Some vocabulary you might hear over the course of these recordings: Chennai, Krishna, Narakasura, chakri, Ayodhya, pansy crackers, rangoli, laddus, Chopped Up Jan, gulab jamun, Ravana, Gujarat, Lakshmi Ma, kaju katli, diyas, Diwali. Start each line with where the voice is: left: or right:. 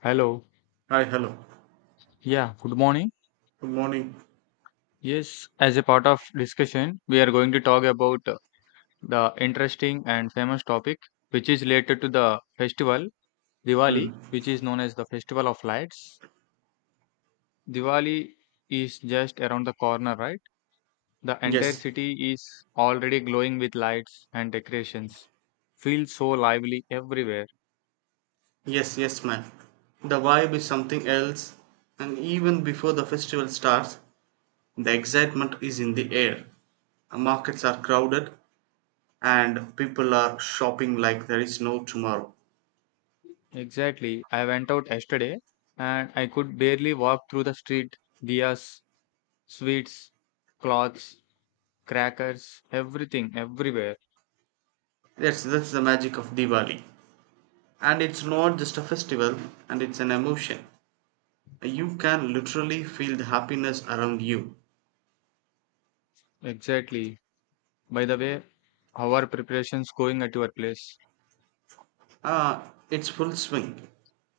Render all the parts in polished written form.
left: Hello.
right: Hi, hello.
left: Yeah, good morning.
right: Good morning.
left: Yes, as a part of discussion, we are going to talk about the interesting and famous topic which is related to the festival Diwali,
right: Mm.
left: which is known as the Festival of Lights. Diwali is just around the corner, right? The entire
right: Yes,
left: city is already glowing with lights and decorations. Feels so lively everywhere.
right: yes, ma'am. The vibe is something else, and even before the festival starts, the excitement is in the air. Markets are crowded, and people are shopping like there is no tomorrow.
left: Exactly. I went out yesterday and I could barely walk through the street. Diyas, sweets, cloths, crackers, everything, everywhere.
right: That's the magic of Diwali, and it's not just a festival, and it's an emotion. You can literally feel the happiness around you.
left: Exactly. By the way, how are preparations going at your place?
right: Ah, it's full swing.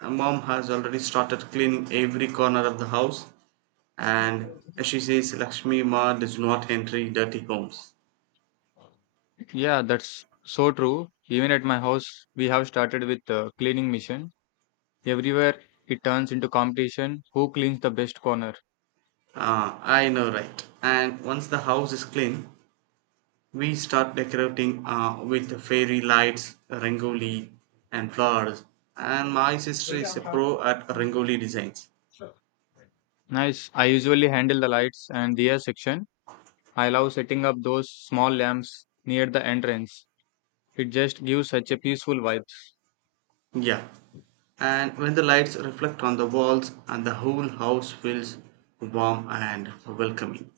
right: Mom has already started cleaning every corner of the house, and she says Lakshmi Ma does not enter dirty homes.
left: Yeah, that's so true. Even at my house, we have started with the cleaning mission. Everywhere it turns into competition who cleans the best corner.
right: Ah, I know, right? And once the house is clean, we start decorating with fairy lights, rangoli, and flowers. And my sister is a pro at rangoli designs.
left: Nice. I usually handle the lights and the section. I love setting up those small lamps near the entrance. It just gives such a peaceful vibe.
right: Yeah. And when the lights reflect on the walls, and the whole house feels warm and welcoming.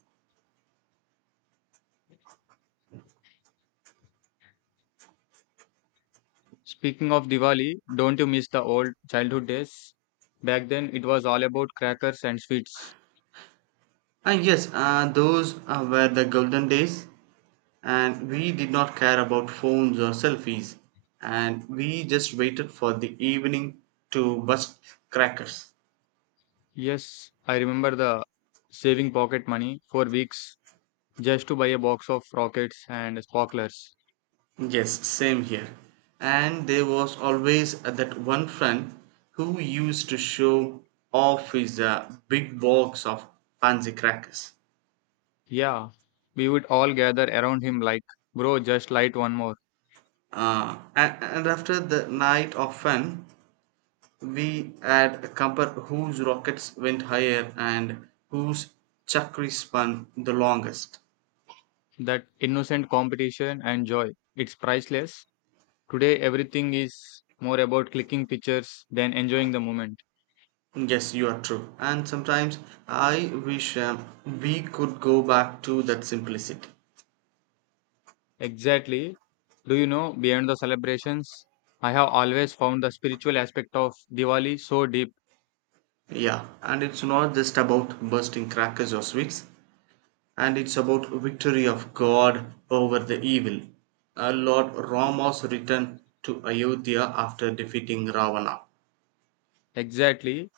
left: Speaking of Diwali, don't you miss the old childhood days? Back then, it was all about crackers and sweets.
right: Ah, yes, those were the golden days, and we did not care about phones or selfies, and we just waited for the evening to bust crackers.
left: Yes, I remember the saving pocket money for weeks just to buy a box of rockets and sparklers.
right: Yes, same here. And there was always that one friend who used to show off his big box of pansy crackers.
left: Yeah, we would all gather around him like, bro, just light one more.
right: And after the night of fun, we had compared whose rockets went higher and whose chakri spun the longest.
left: That innocent competition and joy, it's priceless. Today, everything is more about clicking pictures than enjoying the moment.
right: Yes, you are true. And sometimes I wish we could go back to that simplicity.
left: Exactly. Do you know, beyond the celebrations, I have always found the spiritual aspect of Diwali so deep.
right: Yeah, and it's not just about bursting crackers or sweets, and it's about victory of God over the evil. Lord
left: Mm.
right: Rama's return to Ayodhya after defeating Ravana.
left: Exactly.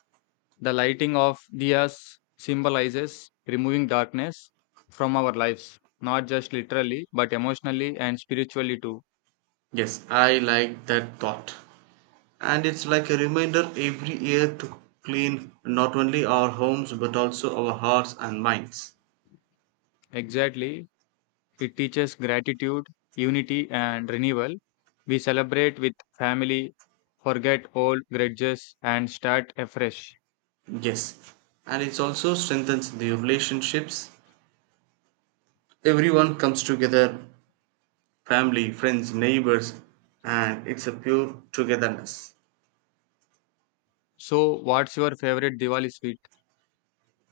left: The lighting of diyas symbolizes removing darkness from our lives, not just literally, but emotionally and spiritually too.
right: Yes, I like that thought. And it's like a reminder every year to clean not only our homes but also our hearts and minds.
left: Exactly. It teaches gratitude, unity, and renewal. We celebrate with family, forget old grudges, and start afresh.
right: Yes. And it also strengthens the relationships. Everyone comes together family, friends, neighbors, and it's a pure togetherness.
left: So, what's your favorite Diwali sweet?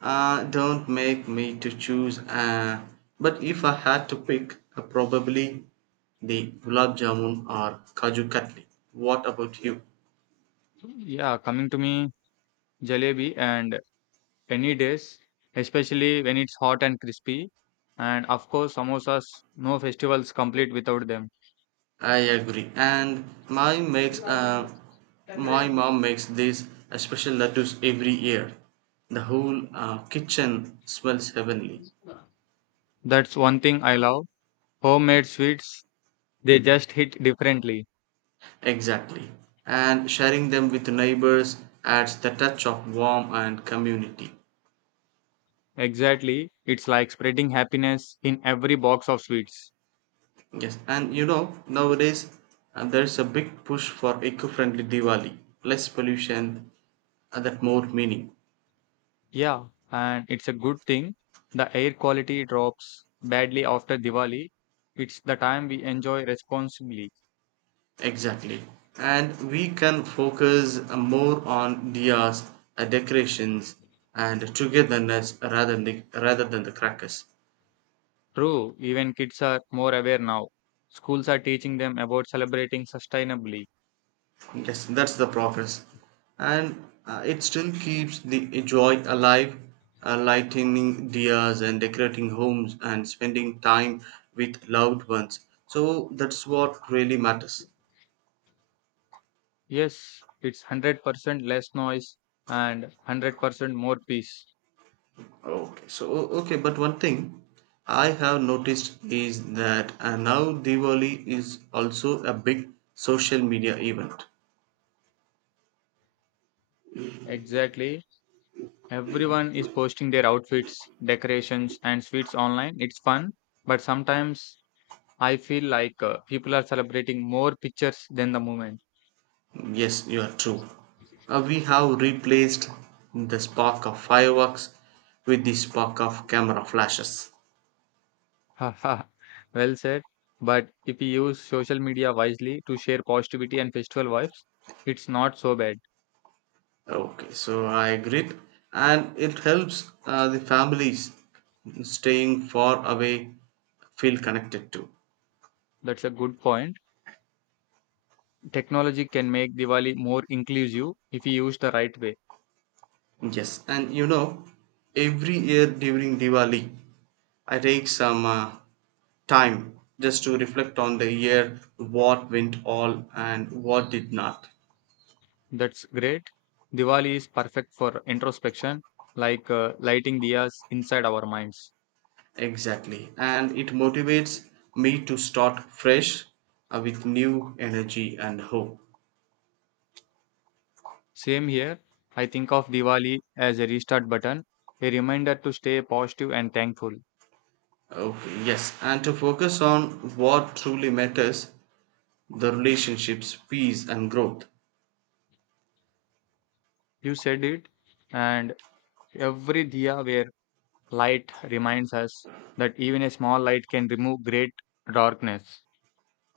right: Don't make me to choose, but if I had to pick, probably the gulab jamun or kaju katli. What about you?
left: Yeah, coming to me, jalebi and any days, especially when it's hot and crispy. And of course, samosas, no festivals complete without them.
right: I agree. And my mom makes this special laddus every year. The whole kitchen smells heavenly.
left: That's one thing I love. Homemade sweets, they just hit differently.
right: Exactly. And sharing them with neighbors adds the touch of warmth and community.
left: Exactly. It's like spreading happiness in every box of sweets.
right: Yes. And you know, nowadays there is a big push for eco-friendly Diwali. Less pollution, and that more meaning.
left: Yeah, and it's a good thing. The air quality drops badly after Diwali. It's the time we enjoy responsibly.
right: Exactly. And we can focus more on diyas, decorations, and togetherness rather than the crackers.
left: True, even kids are more aware now. Schools are teaching them about celebrating sustainably.
right: Yes, that's the progress. And it still keeps the joy alive, lightening diyas and decorating homes and spending time with loved ones. So that's what really matters.
left: Yes, it's 100% less noise and 100% more peace.
right: Okay, but one thing I have noticed is that now Diwali is also a big social media event.
left: Exactly. Everyone is posting their outfits, decorations, and sweets online. It's fun, but sometimes I feel like people are celebrating more pictures than the moment.
right: Yes, you are true. We have replaced the spark of fireworks with the spark of camera flashes.
left: Haha, well said. But if we use social media wisely to share positivity and festival vibes, it's not so bad.
right: Okay, so I agree, and it helps the families staying far away feel connected too.
left: That's a good point. Technology can make Diwali more inclusive if you use the right way.
right: Yes, and you know, every year during Diwali, I take some time just to reflect on the year, what went all and what did not.
left: That's great. Diwali is perfect for introspection, like lighting diyas inside our minds.
right: Exactly, and it motivates me to start fresh with new energy and hope.
left: Same here. I think of Diwali as a restart button, a reminder to stay positive and thankful.
right: Okay, yes, and to focus on what truly matters the relationships, peace, and growth.
left: You said it, and every diya where light reminds us that even a small light can remove great darkness.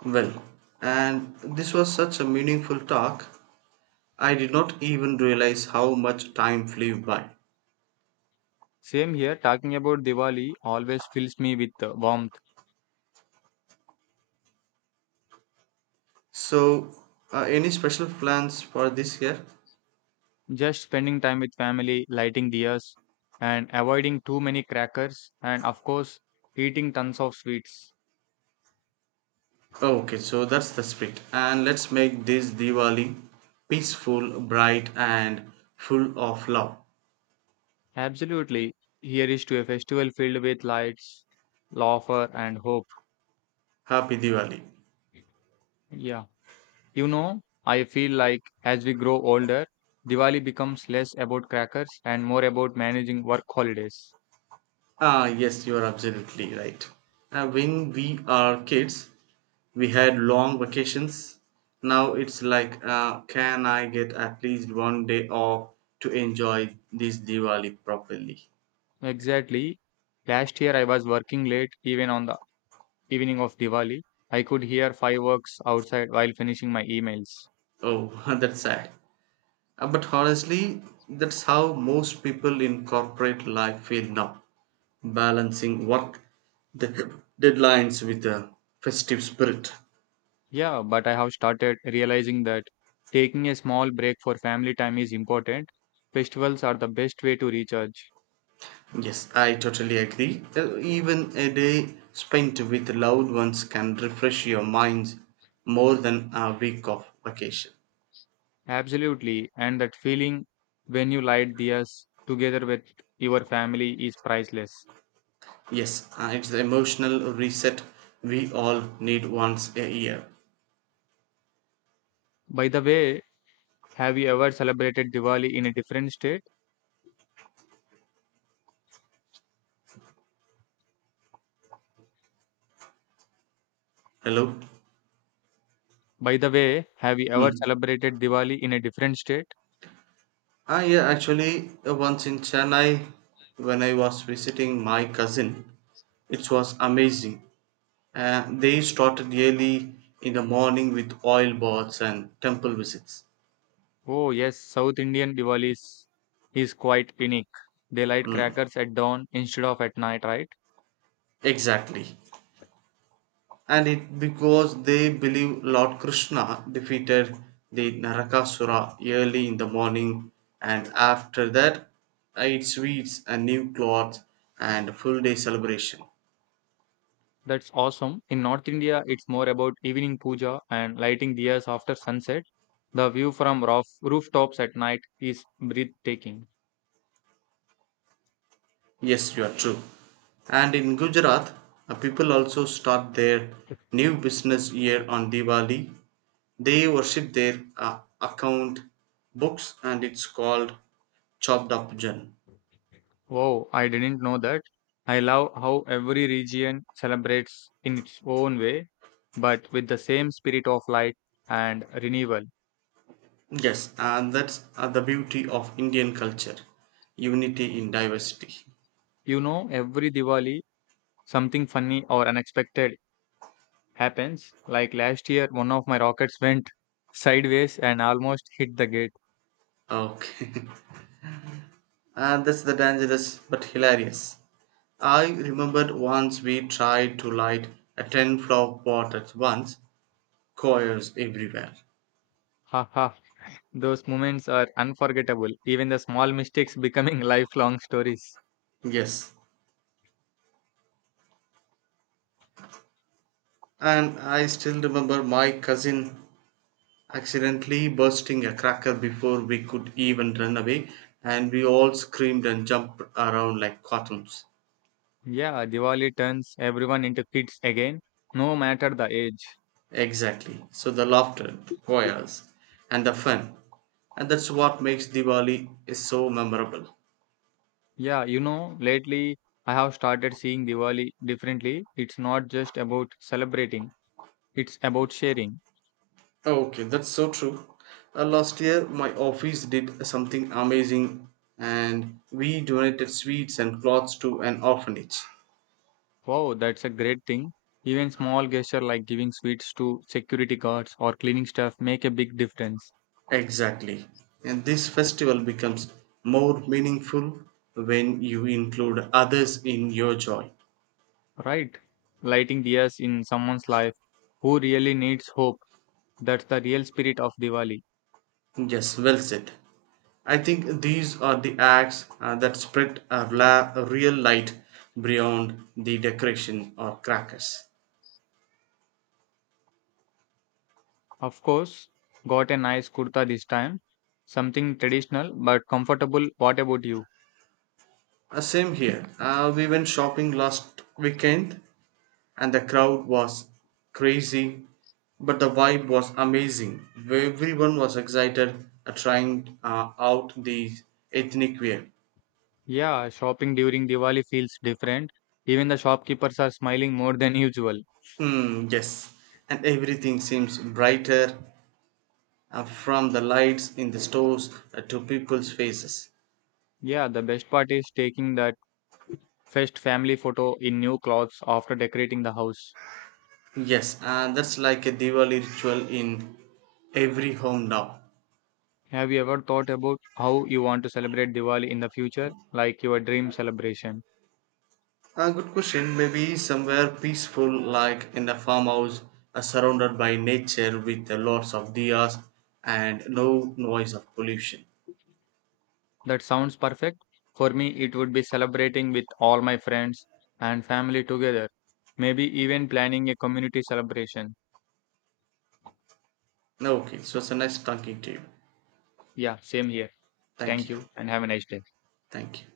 right: Well, and this was such a meaningful talk. I did not even realize how much time flew by.
left: Same here, talking about Diwali always fills me with warmth.
right: So, any special plans for this year?
left: Just spending time with family, lighting diyas, and avoiding too many crackers, and of course, eating tons of sweets.
right: Oh, okay, so that's the spirit. And let's make this Diwali peaceful, bright, and full of love.
left: Absolutely. Here is to a festival filled with lights, laughter, and hope.
right: Happy Diwali.
left: Yeah. You know, I feel like as we grow older, Diwali becomes less about crackers and more about managing work holidays.
right: Ah, yes, you are absolutely right. When we are kids, we had long vacations. Now it's like, can I get at least one day off to enjoy this Diwali properly?
left: Exactly. Last year I was working late even on the evening of Diwali. I could hear fireworks outside while finishing my emails.
right: Oh, that's sad. But honestly, that's how most people in corporate life feel now. Balancing work, the deadlines with the festive spirit.
left: Yeah, but I have started realizing that taking a small break for family time is important. Festivals are the best way to recharge.
right: Yes, I totally agree. Even a day spent with loved ones can refresh your minds more than a week of vacation.
left: Absolutely. And that feeling when you light diyas together with your family is priceless.
right: Yes, it's the emotional reset we all need once a year.
left: By the way, have you ever celebrated Diwali in a different state?
right: Hello?
left: By the way, have you ever
right: Hmm.
left: celebrated Diwali in a different state?
right: Ah, yeah, actually, once in Chennai, when I was visiting my cousin, it was amazing. They started early in the morning with oil baths and temple visits.
left: Oh, yes, South Indian Diwali is quite unique. They light
right: Mm,
left: crackers at dawn instead of at night, right?
right: exactly. And it because they believe Lord Krishna defeated the Narakasura early in the morning, and after that, I ate sweets and new clothes and a full day celebration.
left: That's awesome. In North India, it's more about evening puja and lighting diyas after sunset. The view from rooftops at night is breathtaking.
right: Yes, you are true. And in Gujarat, people also start their new business year on Diwali. They worship their account books and it's called Chopped Up Jan.
left: Wow, I didn't know that. I love how every region celebrates in its own way, but with the same spirit of light and renewal.
right: Yes, and that's the beauty of Indian culture unity in diversity.
left: You know, every Diwali, something funny or unexpected happens. Like last year, one of my rockets went sideways and almost hit the gate.
right: Okay, and that's the dangerous but hilarious. I remembered once we tried to light a 10 flower pot at once, choirs everywhere.
left: Those moments are unforgettable, even the small mistakes becoming lifelong stories.
right: Yes. And I still remember my cousin accidentally bursting a cracker before we could even run away, and we all screamed and jumped around like cartoons.
left: Yeah, Diwali turns everyone into kids again, no matter the age.
right: Exactly. So the laughter, choirs, and the fun. And that's what makes Diwali is so memorable.
left: Yeah, you know, lately I have started seeing Diwali differently. It's not just about celebrating, it's about sharing.
right: Okay, that's so true. Last year, my office did something amazing, and we donated sweets and clothes to an orphanage.
left: Wow, that's a great thing. Even small gesture like giving sweets to security guards or cleaning stuff make a big difference.
right: Exactly. And this festival becomes more meaningful when you include others in your joy.
left: Right. Lighting diyas in someone's life who really needs hope. That's the real spirit of Diwali.
right: Yes, well said. I think these are the acts that spread a real light beyond the decoration or crackers.
left: Of course, got a nice kurta this time. Something traditional but comfortable. What about you?
right: Same here. We went shopping last weekend and the crowd was crazy but the vibe was amazing everyone was excited at trying out the ethnic wear
left: Yeah, shopping during Diwali feels different. Even the shopkeepers are smiling more than usual.
right: mm, yes and everything seems brighter from the lights in the stores to people's faces
left: Yeah, the best part is taking that first family photo in new clothes after decorating the house.
right: yes and that's like a diwali ritual in every home now.
left: Have you ever thought about how you want to celebrate Diwali in the future, like your dream celebration?
right: A good question. Maybe somewhere peaceful, like in a farmhouse, surrounded by nature with lots of diyas and no noise of pollution.
left: That sounds perfect. For me, it would be celebrating with all my friends and family together. Maybe even planning a community celebration.
right: Okay, so it's a nice talking to you.
left: Yeah, same here.
right: Thank
left: Thank
right: you.
left: you and have a nice day.
right: Thank you.